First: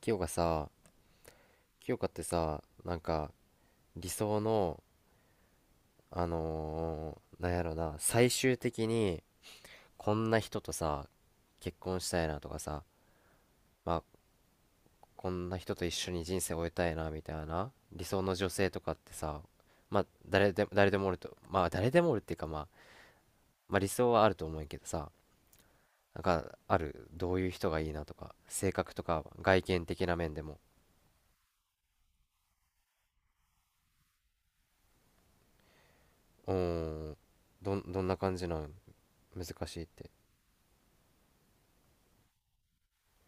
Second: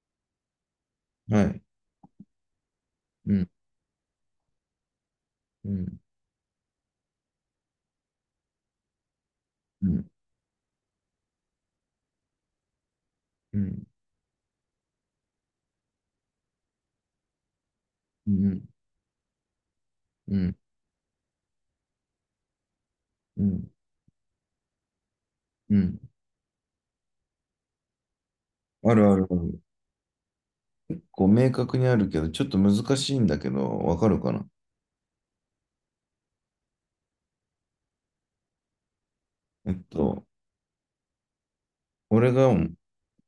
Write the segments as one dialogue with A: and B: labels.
A: 清香さ、
B: はい。
A: 清香ってさ、なんか
B: うん、
A: 理想の、
B: うん、
A: あのーなんやろな最終的に
B: うん、
A: こんな人とさ結婚したいなとかさ、
B: うん、
A: まあ、こんな人と一緒に人生を終えたいなみたいな理想
B: う
A: の女
B: ん、
A: 性とかってさ、まあ
B: う
A: 誰
B: ん、
A: で誰でもおるとまあ誰でもおるっていうか、まあ、
B: うん、
A: まあ理想はあると思うけどさ。
B: うん。
A: なんかある、どういう人がいいなとか性格
B: あ
A: と
B: るあ
A: か
B: るある。
A: 外見的な面でも。
B: こう、明確にあるけど、ちょっと難しいんだけど、わかるかな？
A: うーん。どんな感じなん？難
B: えっ
A: しいって？
B: と、俺が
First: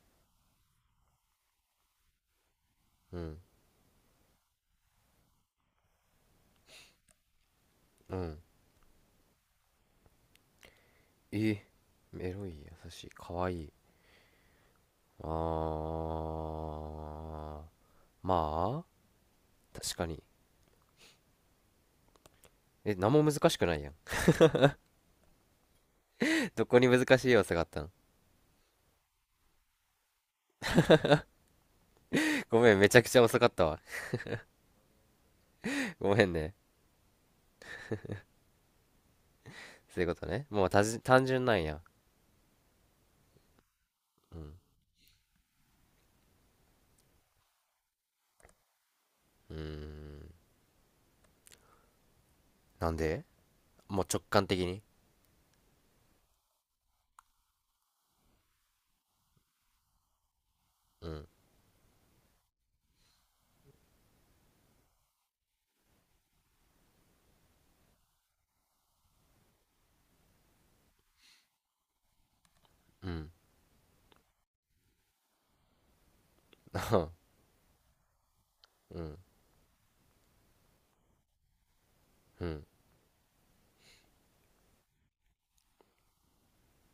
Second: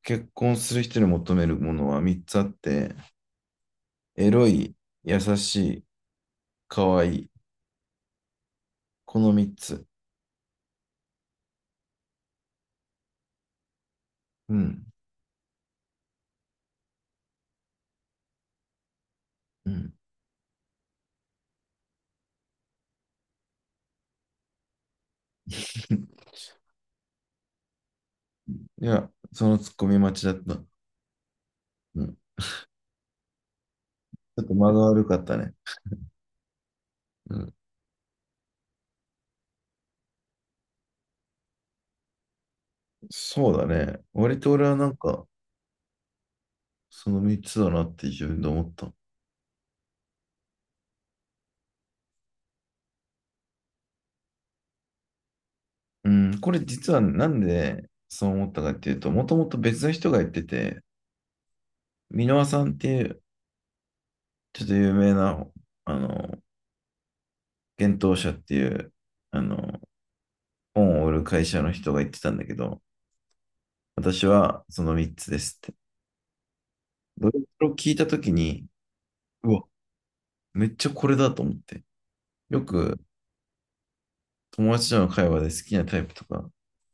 B: 結婚する人に求めるものは3つあって、
A: うん、
B: エロい、優しい、可愛い。
A: うん。
B: この3つ。
A: え、エロい、優しい、可愛いい。
B: うん、
A: あー、まあ
B: うん。
A: 確かに。え、何も難しくないやん。 どこに難しい要素があったの？
B: いや、そのツッコミ待ちだった。うん。ち
A: ごめん、めちゃくちゃ遅かったわ。
B: ょっと間が悪かったね。
A: ごめんね。
B: うん。
A: そういうことね。もう、単純なんや。
B: そうだね。
A: う
B: 割
A: ん。
B: と俺はなんか、その3つだなって自分で思った。
A: うーん、なんで？もう直感的に？
B: うん、これ実はなんでそう思ったかっていうと、もともと別の人が言ってて、
A: うん、
B: 箕輪さんっていうちょっと有名な、あの、幻冬舎っていう、あの、本を売る会社の人が言ってたんだけど、
A: うん。
B: 私はその3つですって。ど れを聞いたときに、
A: うん、
B: うわ、めっちゃこれだと思って。
A: う
B: よ
A: ん、
B: く友達との会話で好きなタイプとか、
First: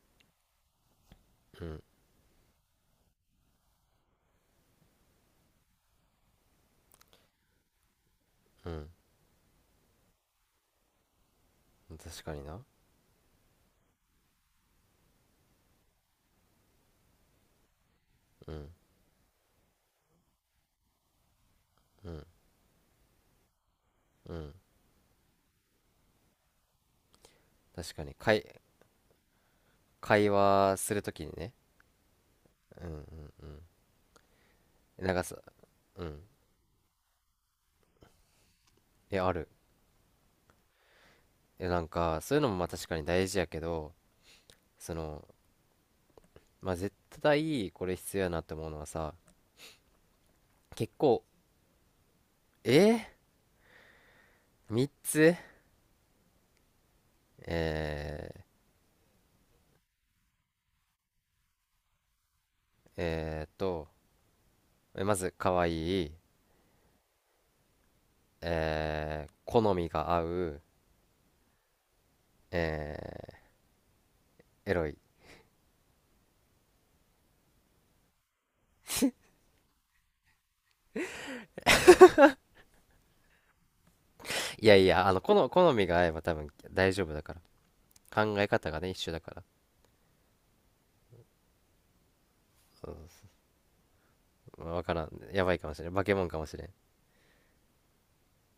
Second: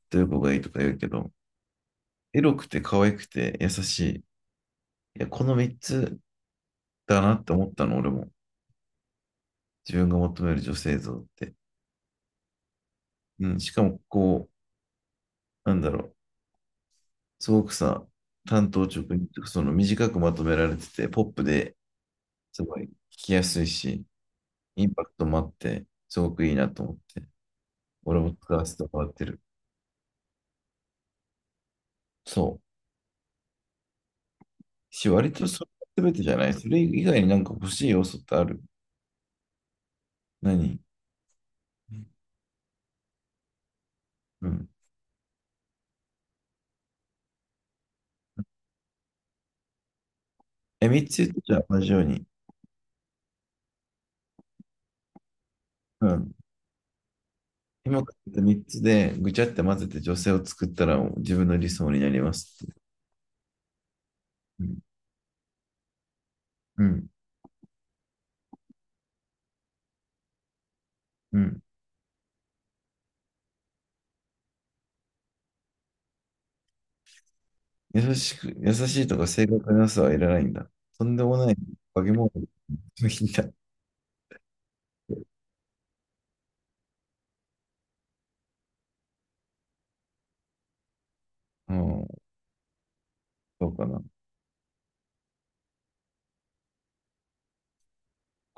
B: どういう子がいいとか言うけど、
A: うん、
B: エロくて可愛くて優しい。いや、この3つだなって思ったの、俺も。
A: う
B: 自分が求める女性像って。
A: ん。確かにな。
B: うん。しかも、こう、なんだろう、すごくさ、
A: う
B: 単
A: ん、
B: 刀直入とかその短くまとめられてて、ポップで
A: うん、
B: すごい聞きやすいし、
A: うん。
B: インパクトもあって、すごくいいなと思って、
A: 確かに
B: 俺も使わせてもらってる。
A: 会話するときにね。
B: そ
A: うん、うん、うん。
B: う。
A: なんか
B: 割
A: さ。
B: とそれ
A: う
B: が全
A: ん。
B: てじゃない。それ以外になんか欲しい要素ってある？
A: え、ある。
B: 何？
A: え、なんか、そういうのもまあ確かに大事やけど、
B: うん。
A: その、まあ絶対これ必要やなって思うのはさ、結
B: え、3つ
A: 構。
B: 言ってじゃあ同じように。
A: え、 3 つ？
B: うん。今から言
A: え
B: っ
A: ー、
B: た3つでぐちゃって混ぜて女性を作ったら自分の理想になりますって。
A: えーっと、
B: うん。
A: まず、可愛い、
B: うん。
A: 好みが合う、
B: うん。
A: えエロい。
B: 優しいとか正確なさはいらないんだ。とんでもない化け物の日だって。
A: いやいや、好みが合えば多分大丈夫だから。考え方がね、一緒だから。
B: うん、そうかな。
A: まあわからん。やばいかもしれん。化け物かもしれん。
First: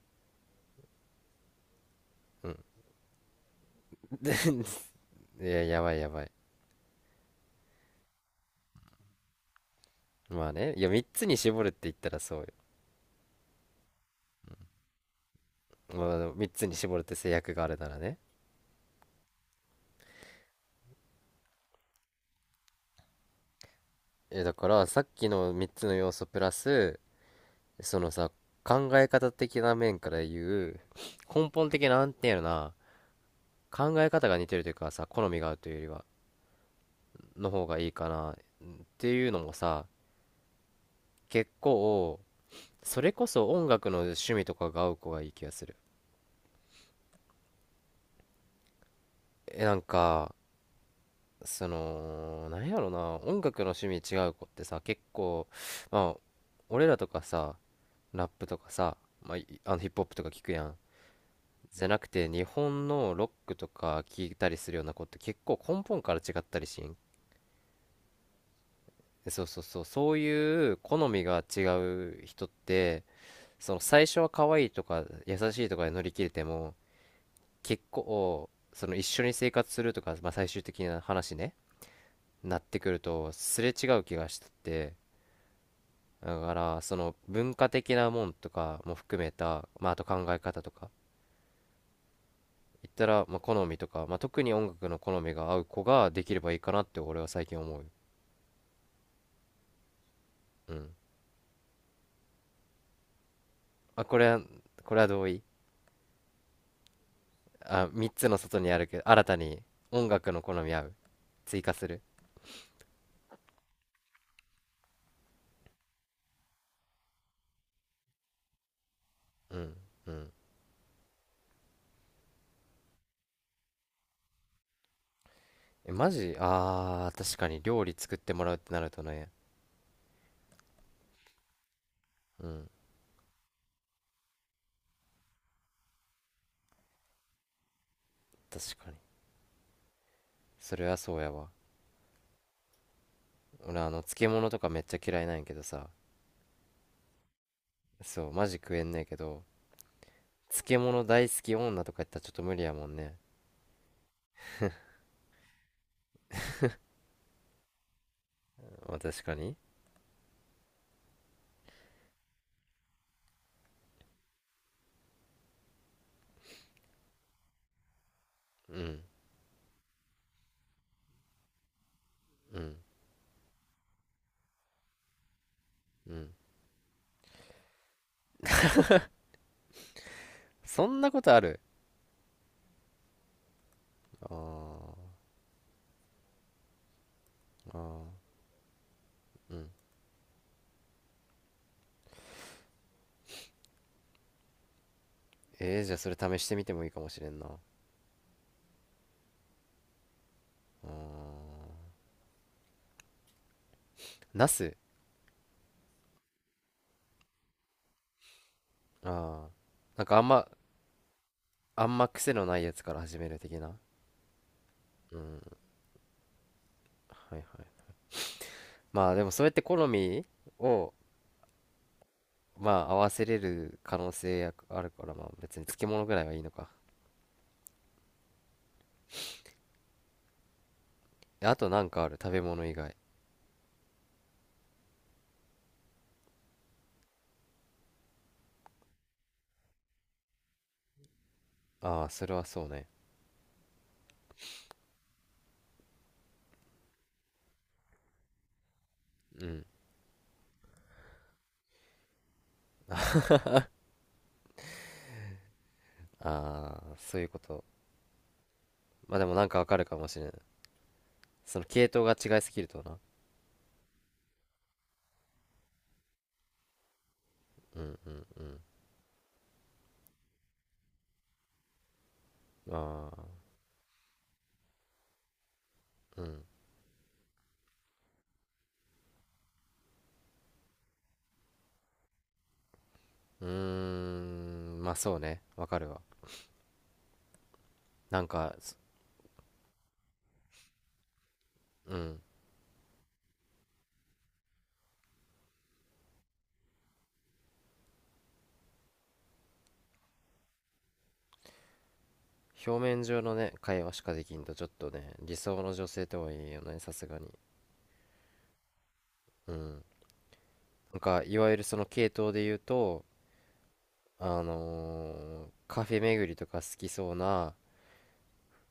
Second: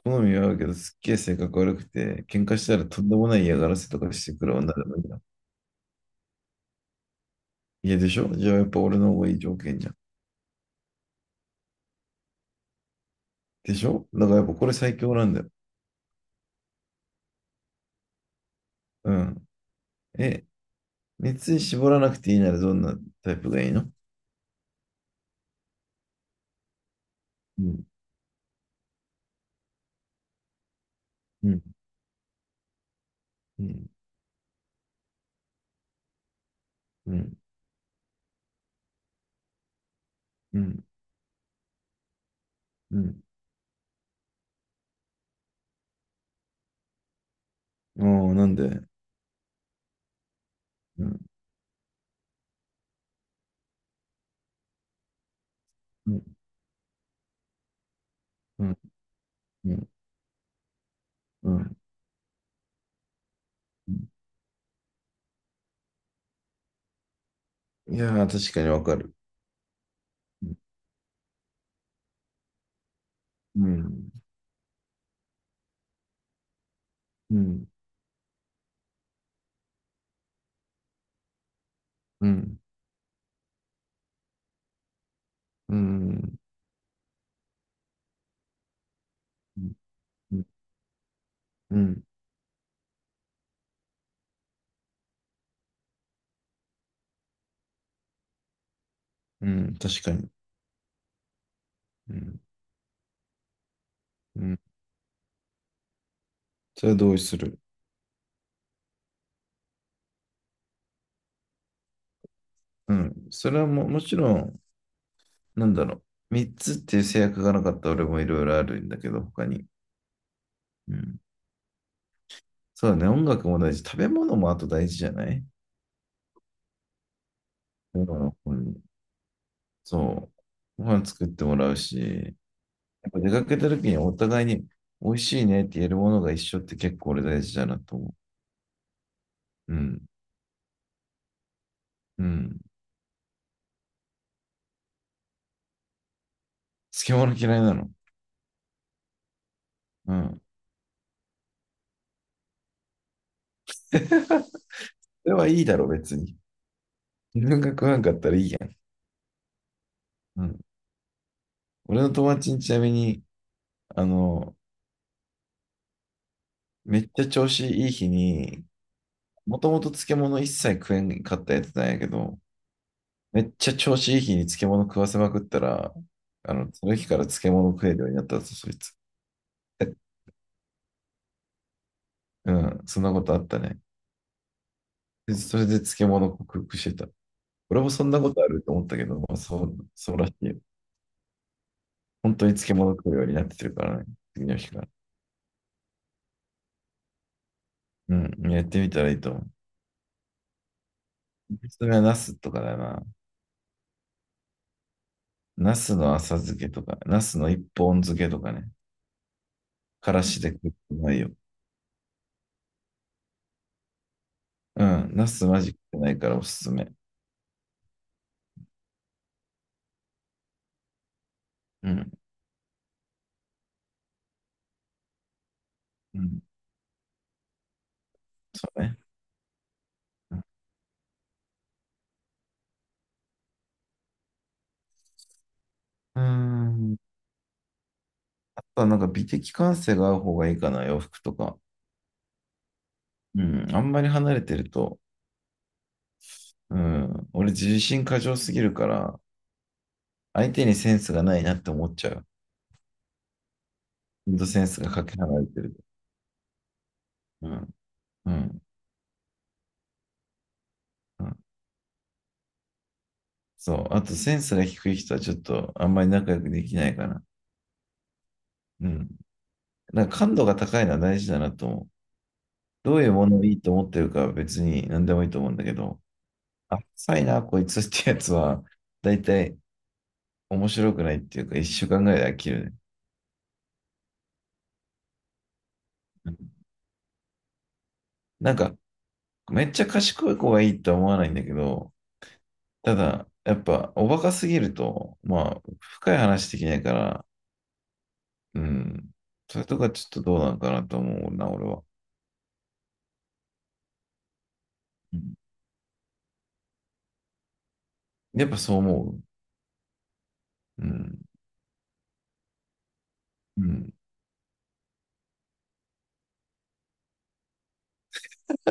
B: 好みは合うけど、すっげえ性格悪くて、喧
A: うん。
B: 嘩したらとんでもない嫌がらせとかしてくる女だもんだ。
A: いや、やばい、やばい。
B: いやでしょ、じゃあやっぱ俺の方がいい条件じゃん。
A: まあね、いや、3つに絞るって言ったらそうよ。
B: でしょ、だからやっぱこれ最強なんだよ。
A: まあ、3つに絞るって制約があるならね。
B: うん。え、熱に絞らなくていいならどんなタイプがいいの？
A: だからさっきの3つの要素プラス、
B: うん、
A: そのさ、考え方的な面から言う、
B: う
A: 根
B: ん、
A: 本的な、なんていうのかな、
B: うん、
A: 考え方が似てるというかさ、好みが合うというよりは
B: うん、
A: の方がいいかなっていうのもさ、
B: うん、
A: 結構、
B: う
A: それ
B: ん。
A: こそ音楽の趣味とかが合う子がいい気がする。
B: ああ、なんで？
A: なんか、
B: うん、
A: その、なんやろな、音楽の趣味違う子ってさ、結構、
B: う
A: まあ、
B: ん、
A: 俺らとかさ、ラップと
B: う
A: か
B: ん、
A: さ、まあ、いあ
B: う
A: のヒ
B: ん。
A: ップホップとか聞くやん。
B: う
A: じゃなくて日本のロックとか
B: ん、
A: 聞いたりするような子って結構根本から違ったりしん。
B: いやー、確かにわかる。
A: そうそうそう、そう
B: うん、
A: いう好みが違う人って、
B: う
A: その最
B: ん、
A: 初は可愛いとか優しいとかで乗り切れても、
B: うん、
A: 結構その一緒に生活するとか、まあ、最終的な話ね、
B: う
A: な
B: ん、
A: ってくるとすれ違う気がしてて、
B: うん、
A: だからその文化的なもんとかも含め
B: う
A: た、
B: ん、
A: まあ、あと考え方とか、
B: うん、
A: 言ったら、まあ、好みとか、まあ、特に音楽の好みが合う子ができればいいかなって俺は最近思う。
B: うん、確かに。
A: うん。
B: うん、
A: あ、これは、
B: うん。
A: 同意。
B: それは同意する。
A: あ、3つの外にあるけど、新たに音楽の好み合う。追加する。
B: うん。それは、もちろん、なんだろう。三つっていう制約がなかったら俺もいろいろあるんだけど、他
A: う
B: に。
A: ん。うん。
B: うん。そうだね。音楽も大事。食べ物もあと大事じゃない？
A: え、マジ、確かに料理
B: う
A: 作ってもらうって
B: ん、
A: なるとね。
B: そう。ご飯作ってもらうし、
A: うん。
B: やっぱ出かけた時にお互いに美味しいねって言えるものが一緒って結構俺大事だなと思
A: 確かに。
B: う。うん。
A: それはそうやわ。
B: うん。
A: 俺、漬物とかめっちゃ嫌いなんやけどさ。
B: 漬物嫌いなの？
A: そう、マジ食えんねえけど、
B: うん。
A: 漬物大好き女とか言ったらちょっと無理やもんね。
B: それはいいだろ、別に。自分が食わんかったらいいやん。
A: まあ、確かに。
B: うん。俺の友達にちなみに、あの、めっちゃ調子いい日に、
A: うん。
B: もともと漬物一切食えんかったやつなんやけど、
A: うん。
B: めっちゃ調子いい日に漬物食わせまくったら、
A: うん。
B: その日から漬物食えるようになったぞ、そいつ。え
A: そんなことある？
B: うん、そんなことあったね。
A: あー。
B: でそれで漬物克服してた。
A: あ
B: 俺もそんな
A: ー。
B: ことあると思ったけど、まあ、
A: うん。
B: そうらしいよ。本当に漬物食うようになってるからね、次の日から。
A: じゃあそれ試してみてもいいかもしれんな。
B: うん、やってみたらいいと思う。
A: あー。
B: それはナスとかだな。
A: ナス？
B: ナスの浅漬けとか、ナスの一本漬けとかね。
A: ああー、なん
B: か
A: か
B: らしで食ってないよ。
A: あんま癖のないやつから始める的な。
B: うん。
A: う
B: ナ
A: ん。
B: スマジ食ってないからおすすめ。
A: はいはい。まあでもそうやって好みを、
B: うん。
A: まあ、合わせれる可能性やあるから、まあ別に漬物ぐ
B: う
A: らいはいい
B: ん。
A: のか。
B: そうね。
A: あとなんかある、食べ物以外？
B: うん。あとはなんか美的感性が合う方がいいかな、洋服とか。
A: ああ、それはそうね。
B: うん。あんまり離れてると、うん。俺自信過剰すぎるから、
A: うん。
B: 相手にセンスがないなって思っちゃう。ほんとセンスがかけ離れてる。
A: ああ、そういうこ
B: う
A: と。
B: ん。うん。
A: まあでもなんかわかるかもしれん。
B: うん、
A: その系統が違いすぎるとな。
B: そう。あとセンスが低い人はちょっとあんまり仲良くできないかな。
A: うん、うん、うん。
B: うん。なんか感度が高いのは大事だなと思う。
A: あ
B: どういう
A: あ、
B: ものをいいと思ってるかは別に何でもいいと思うんだけど、
A: うん。
B: あ、さいな、こいつってやつは、だいたい面白くないっていうか、一週間ぐらいで飽きるね。
A: うーん、まあそうね、わかるわ。なん
B: な
A: か、
B: んか、
A: す
B: めっちゃ賢い子がいいとは思わないんだけど、
A: うん。
B: ただ、やっぱ、おバカすぎると、まあ、深い話できないから、うん、それとかちょっとどうなのかなと思うな、俺は。
A: 表面上のね、会話しかできんと、ちょっとね、
B: うん、
A: 理想の女性とは言えよね、さすがに。
B: やっぱそう思う。
A: うん。
B: う
A: なん
B: ん、
A: か、いわゆるその系統で言うと、
B: うん、
A: あのカフェ巡りとか好きそうな、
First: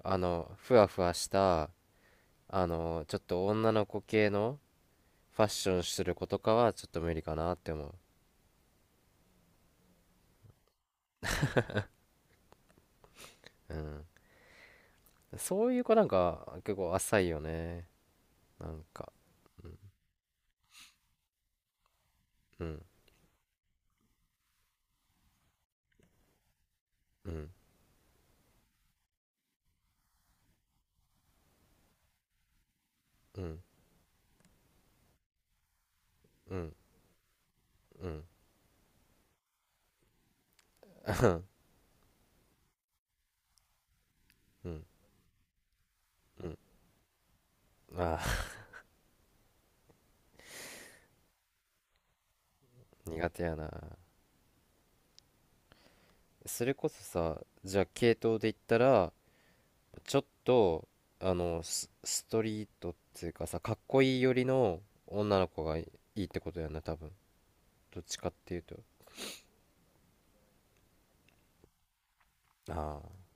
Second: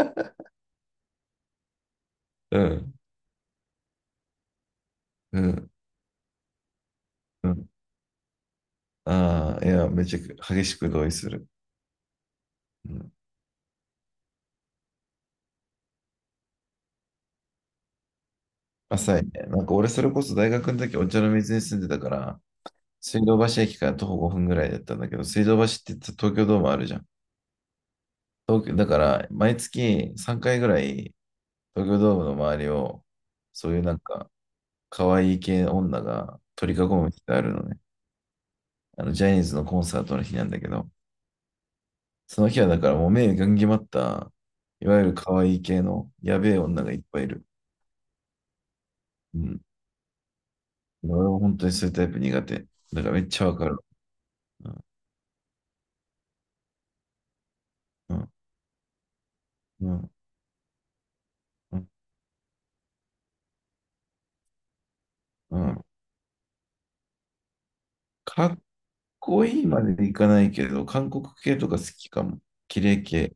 A: ふわふわした、
B: うん、
A: ちょっと女の子系の
B: う
A: ファッ
B: ん、
A: ションする子とかは、ちょっと無理か
B: う
A: なっ
B: ん。
A: て思
B: ああ、いや、めちゃく激しく同意する。うん、
A: う。うん。そういう子なんか、結構浅いよね。なんか。
B: 浅いね。なんか俺それこそ大学の時お茶の水に住んでたから、
A: うん。
B: 水道橋駅から徒歩5分ぐらいだったんだけど、水道橋って言ったら東京ドームあるじゃん。
A: うん、
B: 東京、だから毎月3回ぐらい東京ドームの周りを、
A: うん、
B: そういうなんか可愛い系女が
A: うん、
B: 取り囲む日があるのね。
A: うん、
B: ジャニーズのコンサートの日なんだけど、その日はだからもう目がんぎまった、
A: うん、
B: いわゆる可愛い系のや
A: う
B: べ
A: ん。
B: え女がいっぱいいる。
A: あ
B: うん、俺は本当にそういうタイプ苦手。だか
A: ー、
B: らめっ
A: 苦
B: ち
A: 手
B: ゃ
A: や
B: わか
A: な。
B: る。うん、
A: それこそさ、じゃあ
B: う
A: 系
B: ん、
A: 統で言ったら、
B: うん、
A: ちょっと、
B: うん。
A: ストリートっていうかさ、かっこいい寄りの女の
B: う
A: 子が
B: ん、
A: いいってことやな、多分。どっちかっ
B: か
A: てい
B: っ
A: うと。
B: こいいまでいかないけど、韓国系とか好きかも。綺麗
A: ああ。
B: 系。